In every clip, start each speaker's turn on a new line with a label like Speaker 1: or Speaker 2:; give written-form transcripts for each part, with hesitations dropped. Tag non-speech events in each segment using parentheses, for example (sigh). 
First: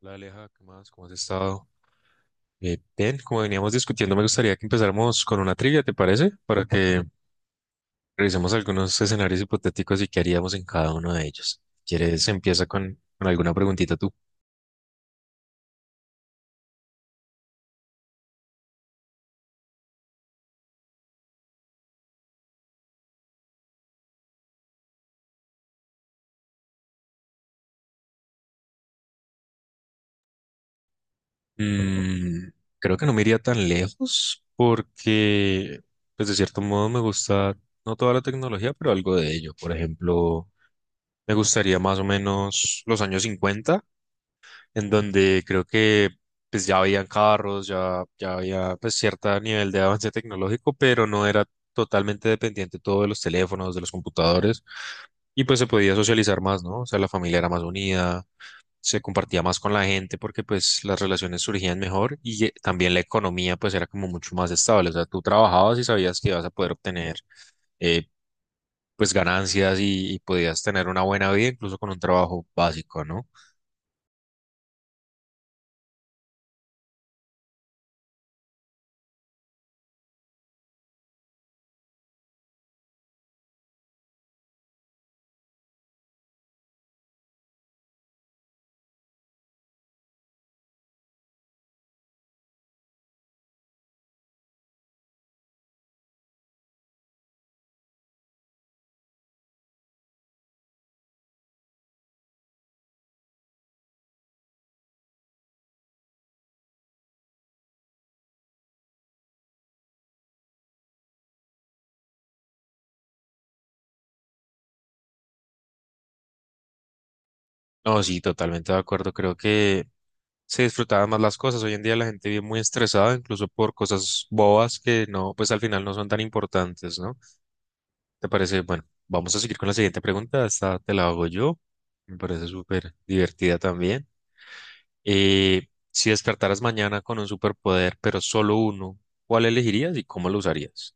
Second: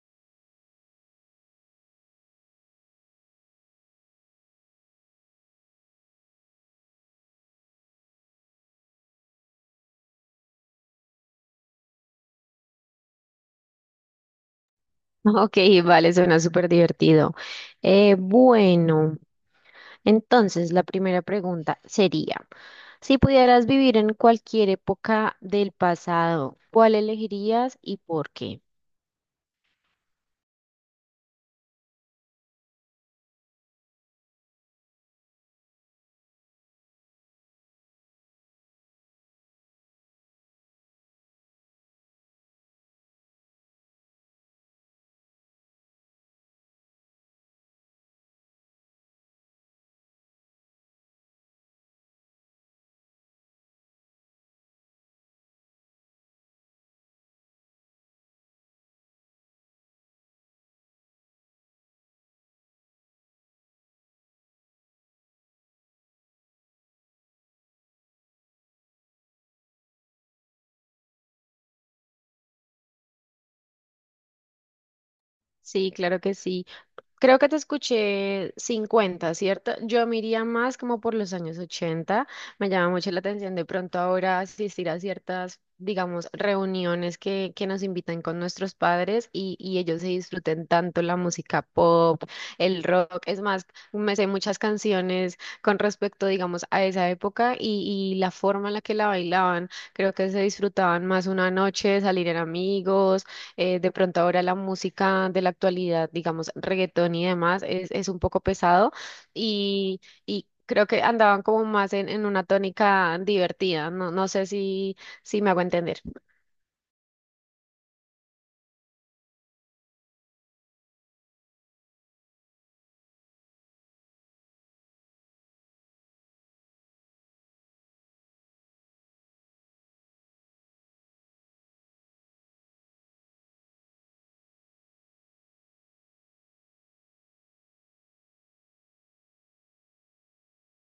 Speaker 1: Hola Aleja, ¿qué más? ¿Cómo has estado? Bien, como veníamos discutiendo, me gustaría que empezáramos con una trivia, ¿te parece? Para que revisemos algunos escenarios hipotéticos y qué haríamos en cada uno de ellos. Si, ¿quieres? Empieza con alguna preguntita tú.
Speaker 2: Ok, vale, suena súper divertido. Eh, bueno, entonces la primera pregunta sería, si pudieras vivir en cualquier época del pasado, ¿cuál elegirías y por qué?
Speaker 1: Mm, Creo que no me iría tan lejos porque, pues de cierto modo, me gusta no toda la tecnología, pero algo de ello. Por ejemplo, me gustaría más o menos los años 50, en donde creo que pues ya habían carros, ya, ya había pues cierto nivel de avance tecnológico, pero no era totalmente dependiente todo de los teléfonos, de los computadores, y pues se podía socializar más, ¿no? O sea, la familia era más unida, se compartía más con la gente porque pues las relaciones surgían mejor y también la economía pues era como mucho más estable, o sea, tú trabajabas y sabías que ibas a poder obtener eh, pues ganancias y podías tener una buena vida incluso con un trabajo básico, ¿no?
Speaker 2: Sí, claro que sí. Creo que te escuché 50, ¿cierto? Yo me iría más como por los años 80. Me llama mucho la atención de pronto ahora asistir a ciertas, digamos, reuniones que nos invitan con nuestros padres y ellos se disfruten tanto la música pop, el rock. Es más, me sé muchas canciones con respecto, digamos, a esa época y la forma en la que la bailaban. Creo que se disfrutaban más una noche, salir en amigos de pronto ahora la música de la actualidad, digamos, reggaetón y demás, es un poco pesado y creo que andaban como más en una tónica divertida. No, no sé si, si me hago entender.
Speaker 1: No, sí, totalmente de acuerdo. Creo que se disfrutaban más las cosas. Hoy en día la gente vive muy estresada, incluso por cosas bobas que no, pues al final no son tan importantes, ¿no? ¿Te parece? Bueno, vamos a seguir con la siguiente pregunta. Esta te la hago yo. Me parece súper divertida también. Si despertaras mañana con un superpoder, pero solo uno, ¿cuál elegirías y cómo lo usarías?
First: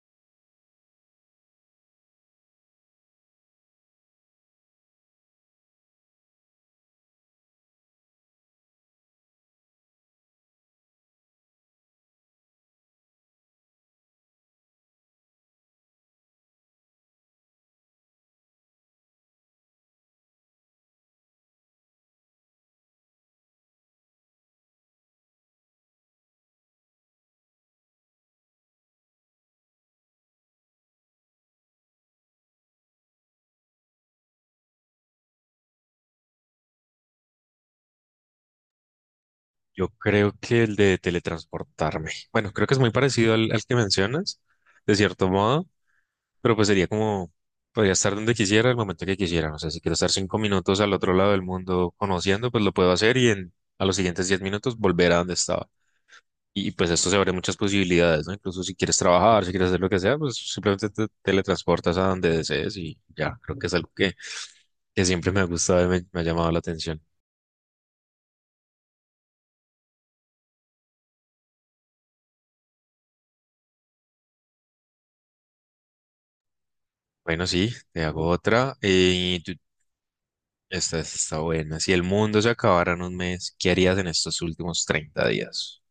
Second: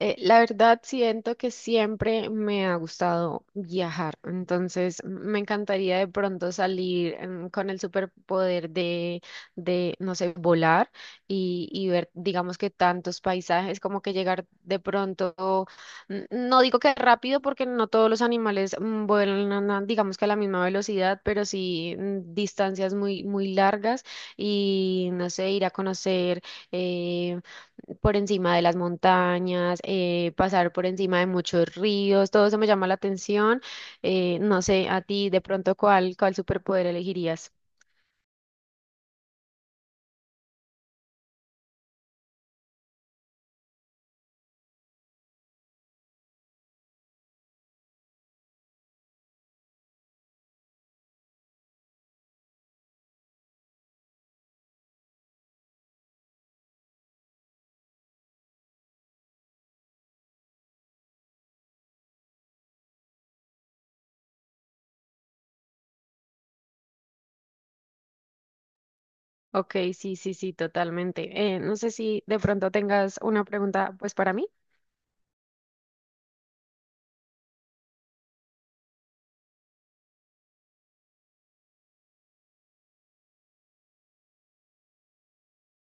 Speaker 2: La verdad siento que siempre me ha gustado viajar, entonces me encantaría de pronto salir con el superpoder de, no sé, volar y ver, digamos que tantos paisajes, como que llegar de pronto, no digo que rápido porque no todos los animales vuelan, digamos que a la misma velocidad, pero sí distancias muy, muy largas y, no sé, ir a conocer. eh, por encima de las montañas, pasar por encima de muchos ríos, todo eso me llama la atención. No sé, a ti de pronto cuál superpoder elegirías.
Speaker 1: Yo creo que el de teletransportarme. Bueno, creo que es muy parecido al que mencionas, de cierto modo, pero pues sería como, podría estar donde quisiera, el momento que quisiera. O sea, si quiero estar 5 minutos al otro lado del mundo conociendo, pues lo puedo hacer y a los siguientes 10 minutos volver a donde estaba. Y pues esto se abre muchas posibilidades, ¿no? Incluso si quieres trabajar, si quieres hacer lo que sea, pues simplemente te teletransportas a donde desees y ya, creo que es algo que siempre me ha gustado y me ha llamado la atención.
Speaker 2: Ok, sí, sí, sí, totalmente. No sé si de pronto tengas una pregunta pues para mí.
Speaker 1: Bueno, sí, te hago otra. Esta está buena. Si el mundo se acabara en un mes, ¿qué harías en estos últimos 30 días?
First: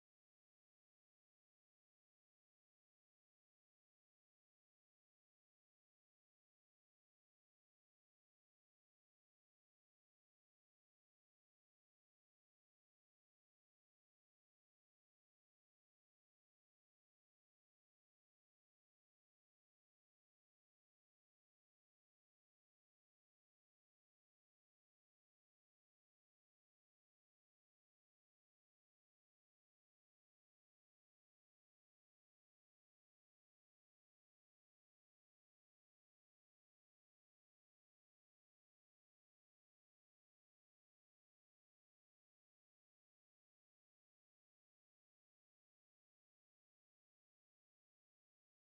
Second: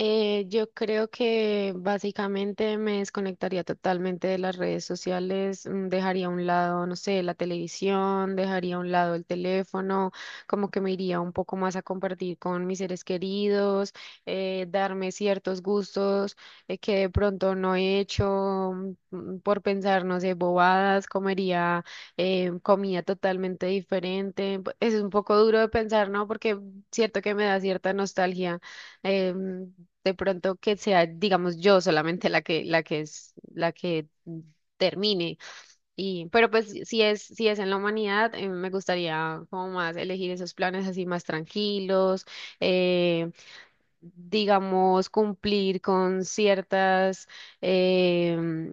Speaker 2: Yo creo que básicamente me desconectaría totalmente de las redes sociales, dejaría a un lado, no sé, la televisión, dejaría a un lado el teléfono, como que me iría un poco más a compartir con mis seres queridos, darme ciertos gustos que de pronto no he hecho por pensar, no sé, bobadas, comería comida totalmente diferente. Es un poco duro de pensar, ¿no? Porque cierto que me da cierta nostalgia. em, de pronto que sea, digamos, yo solamente la que termine. Y, pero pues si es en la humanidad, me gustaría como más elegir esos planes así más tranquilos, eh, digamos, cumplir con em,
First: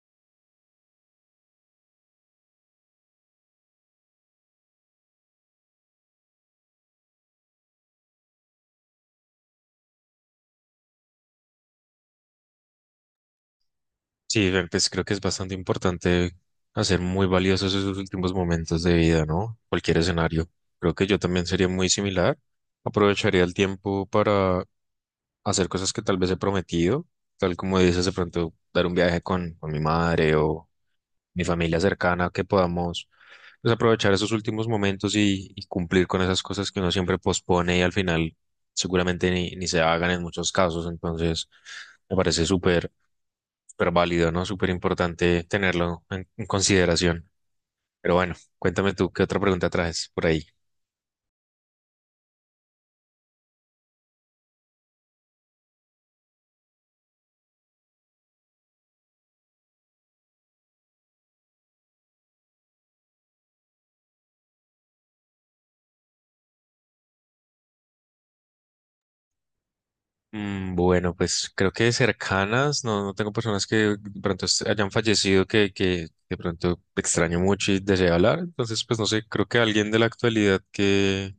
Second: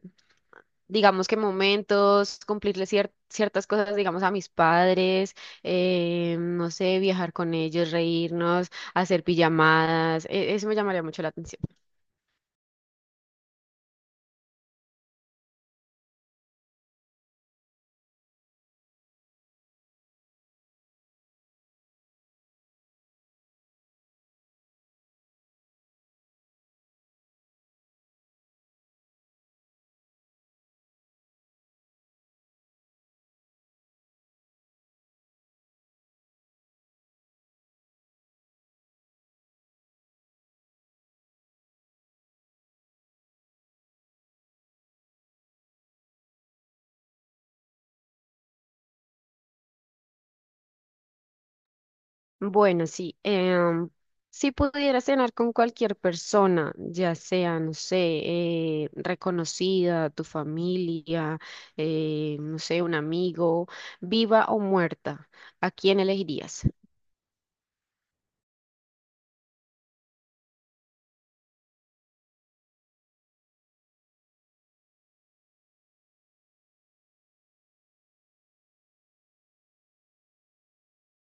Speaker 2: digamos que momentos, cumplirle ciertas cosas, digamos, a mis padres, no sé, viajar con ellos, reírnos, hacer pijamadas, eso me llamaría mucho la atención.
Speaker 1: Sí, ver, pues creo que es bastante importante hacer muy valiosos esos últimos momentos de vida, ¿no? Cualquier escenario. Creo que yo también sería muy similar. Aprovecharía el tiempo para hacer cosas que tal vez he prometido, tal como dices, de pronto dar un viaje con, mi madre o mi familia cercana, que podamos pues, aprovechar esos últimos momentos y cumplir con esas cosas que uno siempre pospone y al final seguramente ni se hagan en muchos casos. Entonces, me parece súper, súper válido, ¿no? Súper importante tenerlo en consideración. Pero bueno, cuéntame tú, ¿qué otra pregunta traes por ahí?
Speaker 2: Bueno, sí. Si pudiera cenar con cualquier persona, ya sea, no sé, reconocida, tu familia, no sé, un amigo, viva o muerta, ¿a quién elegirías?
Speaker 1: Bueno, pues creo que cercanas, no tengo personas que de pronto est- hayan fallecido que de pronto extraño mucho y deseo hablar, entonces pues no sé, creo que alguien de la actualidad que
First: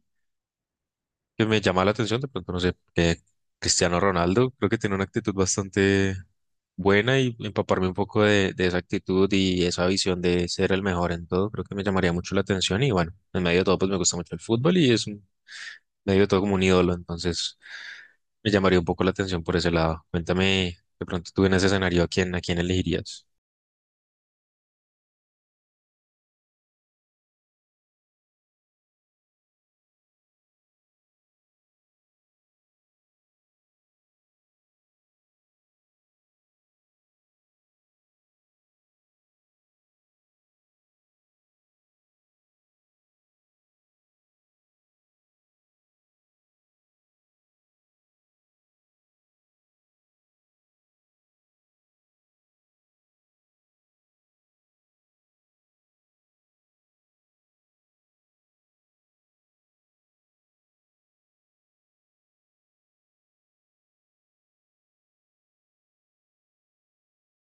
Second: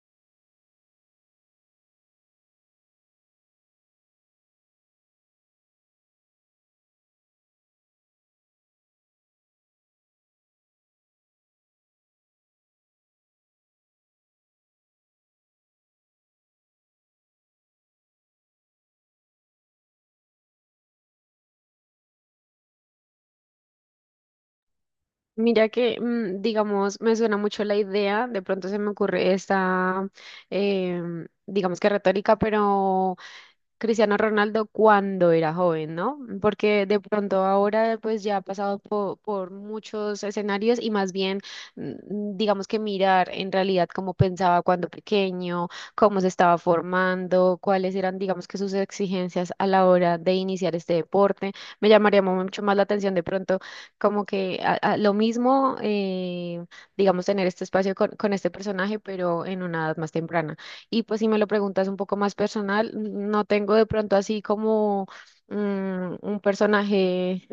Speaker 1: que me llama la atención, de pronto no sé, que Cristiano Ronaldo creo que tiene una actitud bastante buena y empaparme un poco de esa actitud y esa visión de ser el mejor en todo, creo que me llamaría mucho la atención y bueno, en medio de todo pues me gusta mucho el fútbol y medio de todo como un ídolo, entonces me llamaría un poco la atención por ese lado. Cuéntame, de pronto tú en ese escenario, a quién elegirías?
Speaker 2: Mira que, digamos, me suena mucho la idea, de pronto se me ocurre esta, digamos que retórica, pero Cristiano Ronaldo cuando era joven, ¿no? Porque de pronto ahora pues ya ha pasado por muchos escenarios y más bien digamos que mirar en realidad cómo pensaba cuando pequeño, cómo se estaba formando, cuáles eran digamos que sus exigencias a la hora de iniciar este deporte. Me llamaría mucho más la atención de pronto como que a lo mismo digamos tener este espacio con este personaje pero en una edad más temprana. Y pues si me lo preguntas un poco más personal, no tengo de pronto así como un personaje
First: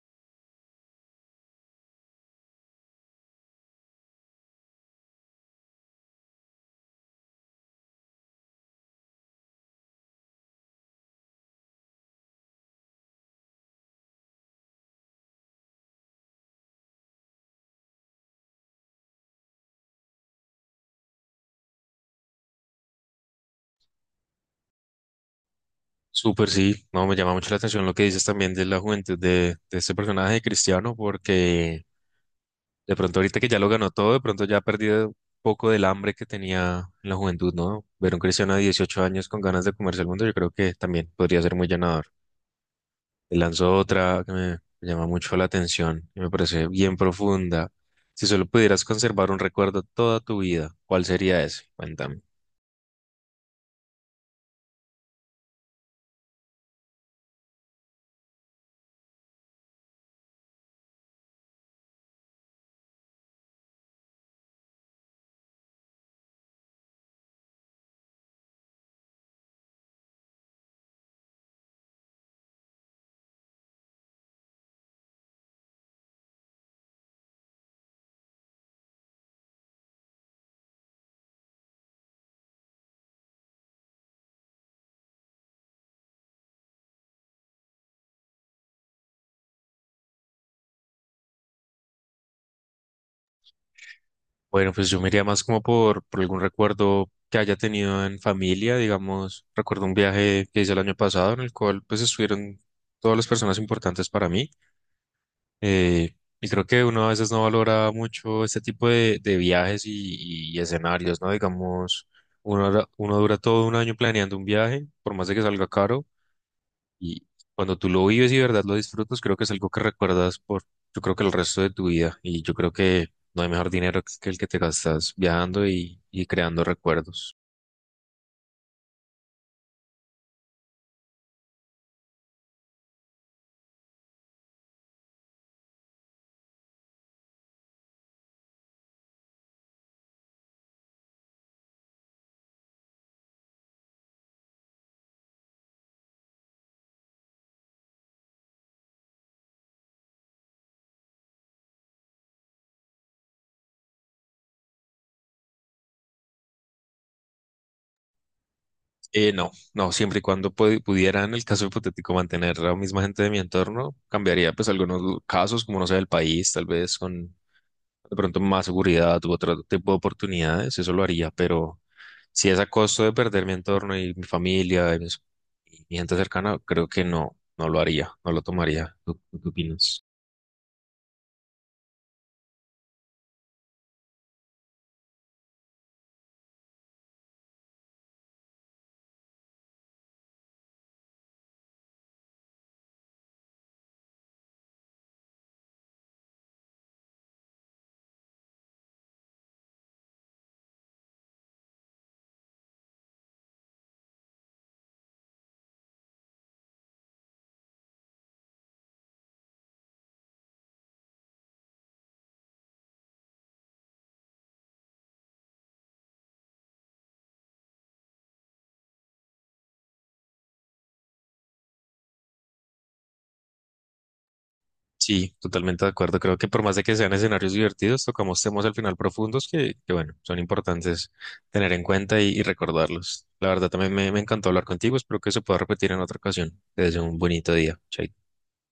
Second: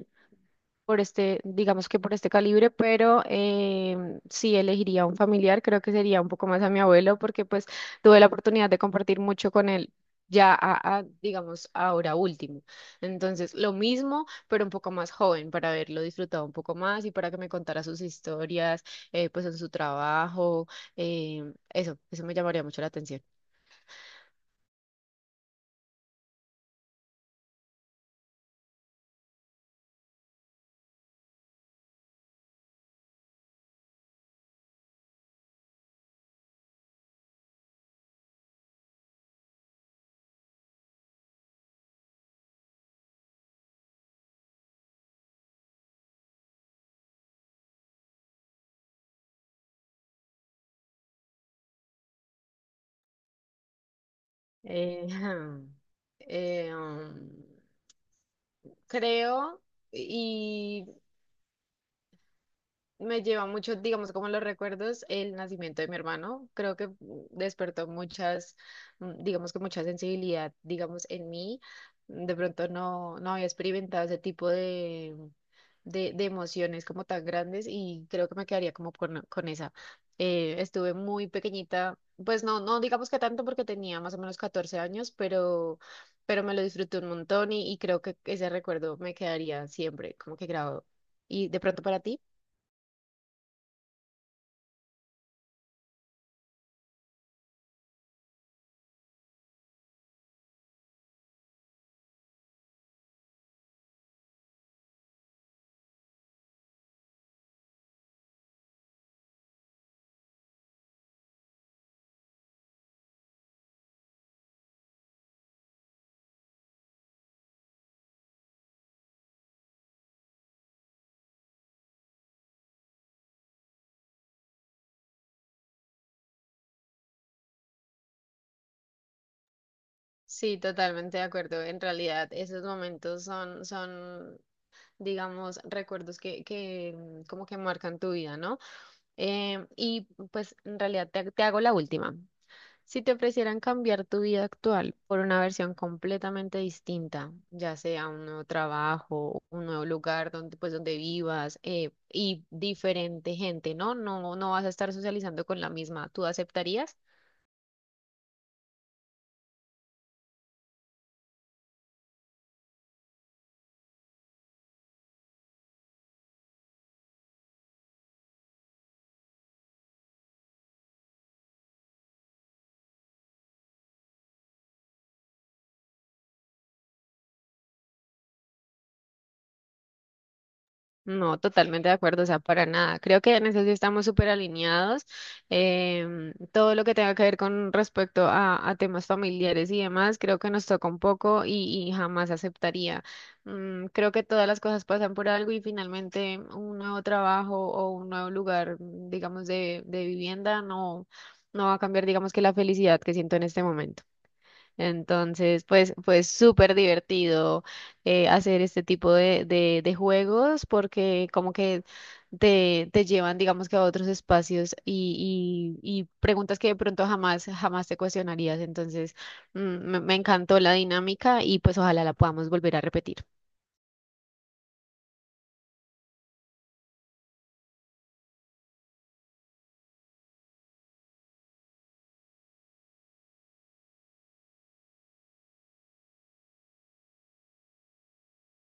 Speaker 2: por este, digamos que por este calibre, pero sí elegiría un familiar, creo que sería un poco más a mi abuelo, porque pues tuve la oportunidad de compartir mucho con él. Ya digamos, ahora último. Entonces, lo mismo, pero un poco más joven, para haberlo disfrutado un poco más y para que me contara sus historias, pues en su trabajo, eso me llamaría mucho la atención.
Speaker 1: Súper, sí, no, me llama mucho la atención lo que dices también de la juventud de este personaje de Cristiano, porque de pronto ahorita que ya lo ganó todo, de pronto ya ha perdido un poco del hambre que tenía en la juventud, ¿no? Ver a un cristiano de 18 años con ganas de comerse el mundo, yo creo que también podría ser muy llenador. Le lanzó otra que me llama mucho la atención y me parece bien profunda. Si solo pudieras conservar un recuerdo toda tu vida, ¿cuál sería ese? Cuéntame.
Speaker 2: Eh, (laughs) (clears throat) eh, um, creo, y me lleva mucho, digamos, como los recuerdos, el nacimiento de mi hermano. Creo que despertó digamos que mucha sensibilidad, digamos, en mí. De pronto no, no había experimentado ese tipo de emociones como tan grandes y creo que me quedaría como con esa. Estuve muy pequeñita, pues no, no digamos que tanto porque tenía más o menos 14 años, pero me lo disfruté un montón y creo que ese recuerdo me quedaría siempre como que grabado. ¿Y de pronto para ti?
Speaker 1: Bueno, pues yo me iría más como por, algún recuerdo que haya tenido en familia, digamos. Recuerdo un viaje que hice el año pasado en el cual pues estuvieron todas las personas importantes para mí. Eh, y creo que uno a veces no valora mucho este tipo de viajes y escenarios, ¿no? Digamos, uno dura todo un año planeando un viaje, por más de que salga caro, y cuando tú lo vives y de verdad lo disfrutas, creo que es algo que recuerdas por, yo creo que el resto de tu vida, y yo creo que no hay mejor dinero que el que te gastas viajando y creando recuerdos.
Speaker 2: Sí, totalmente de acuerdo. En realidad, esos momentos digamos, recuerdos que, como que marcan tu vida, ¿no? Y pues en realidad te hago la última. Si te ofrecieran cambiar tu vida actual por una versión completamente distinta, ya sea un nuevo trabajo, un nuevo lugar donde, pues, donde vivas y diferente gente, ¿no? No, no vas a estar socializando con la misma, ¿tú aceptarías?
Speaker 1: No, no, siempre y cuando pudiera, en el caso hipotético, mantener a la misma gente de mi entorno, cambiaría pues algunos casos, como no sé, el país, tal vez con de pronto más seguridad u otro tipo de oportunidades, eso lo haría, pero si es a costo de perder mi entorno y mi familia y mis- y mi gente cercana, creo que no, no lo haría, no lo tomaría. ¿Tú qué opinas?
Speaker 2: No, totalmente de acuerdo, o sea, para nada. Creo que en eso sí estamos súper alineados. Todo lo que tenga que ver con respecto a temas familiares y demás, creo que nos toca un poco y jamás aceptaría. Creo que todas las cosas pasan por algo y finalmente un nuevo trabajo o un nuevo lugar, digamos, de vivienda no, no va a cambiar, digamos, que la felicidad que siento en este momento. Entonces, pues, pues súper divertido hacer este tipo de juegos porque como que te llevan, digamos que a otros espacios y preguntas que de pronto jamás, jamás te cuestionarías. Entonces, me encantó la dinámica y pues ojalá la podamos volver a repetir.
Speaker 1: Sí, totalmente de acuerdo. Creo que por más de que sean escenarios divertidos, tocamos temas al final profundos que, bueno, son importantes tener en cuenta y recordarlos. La verdad, también me encantó hablar contigo. Espero que se pueda repetir en otra ocasión. Te deseo un bonito día. Chaito.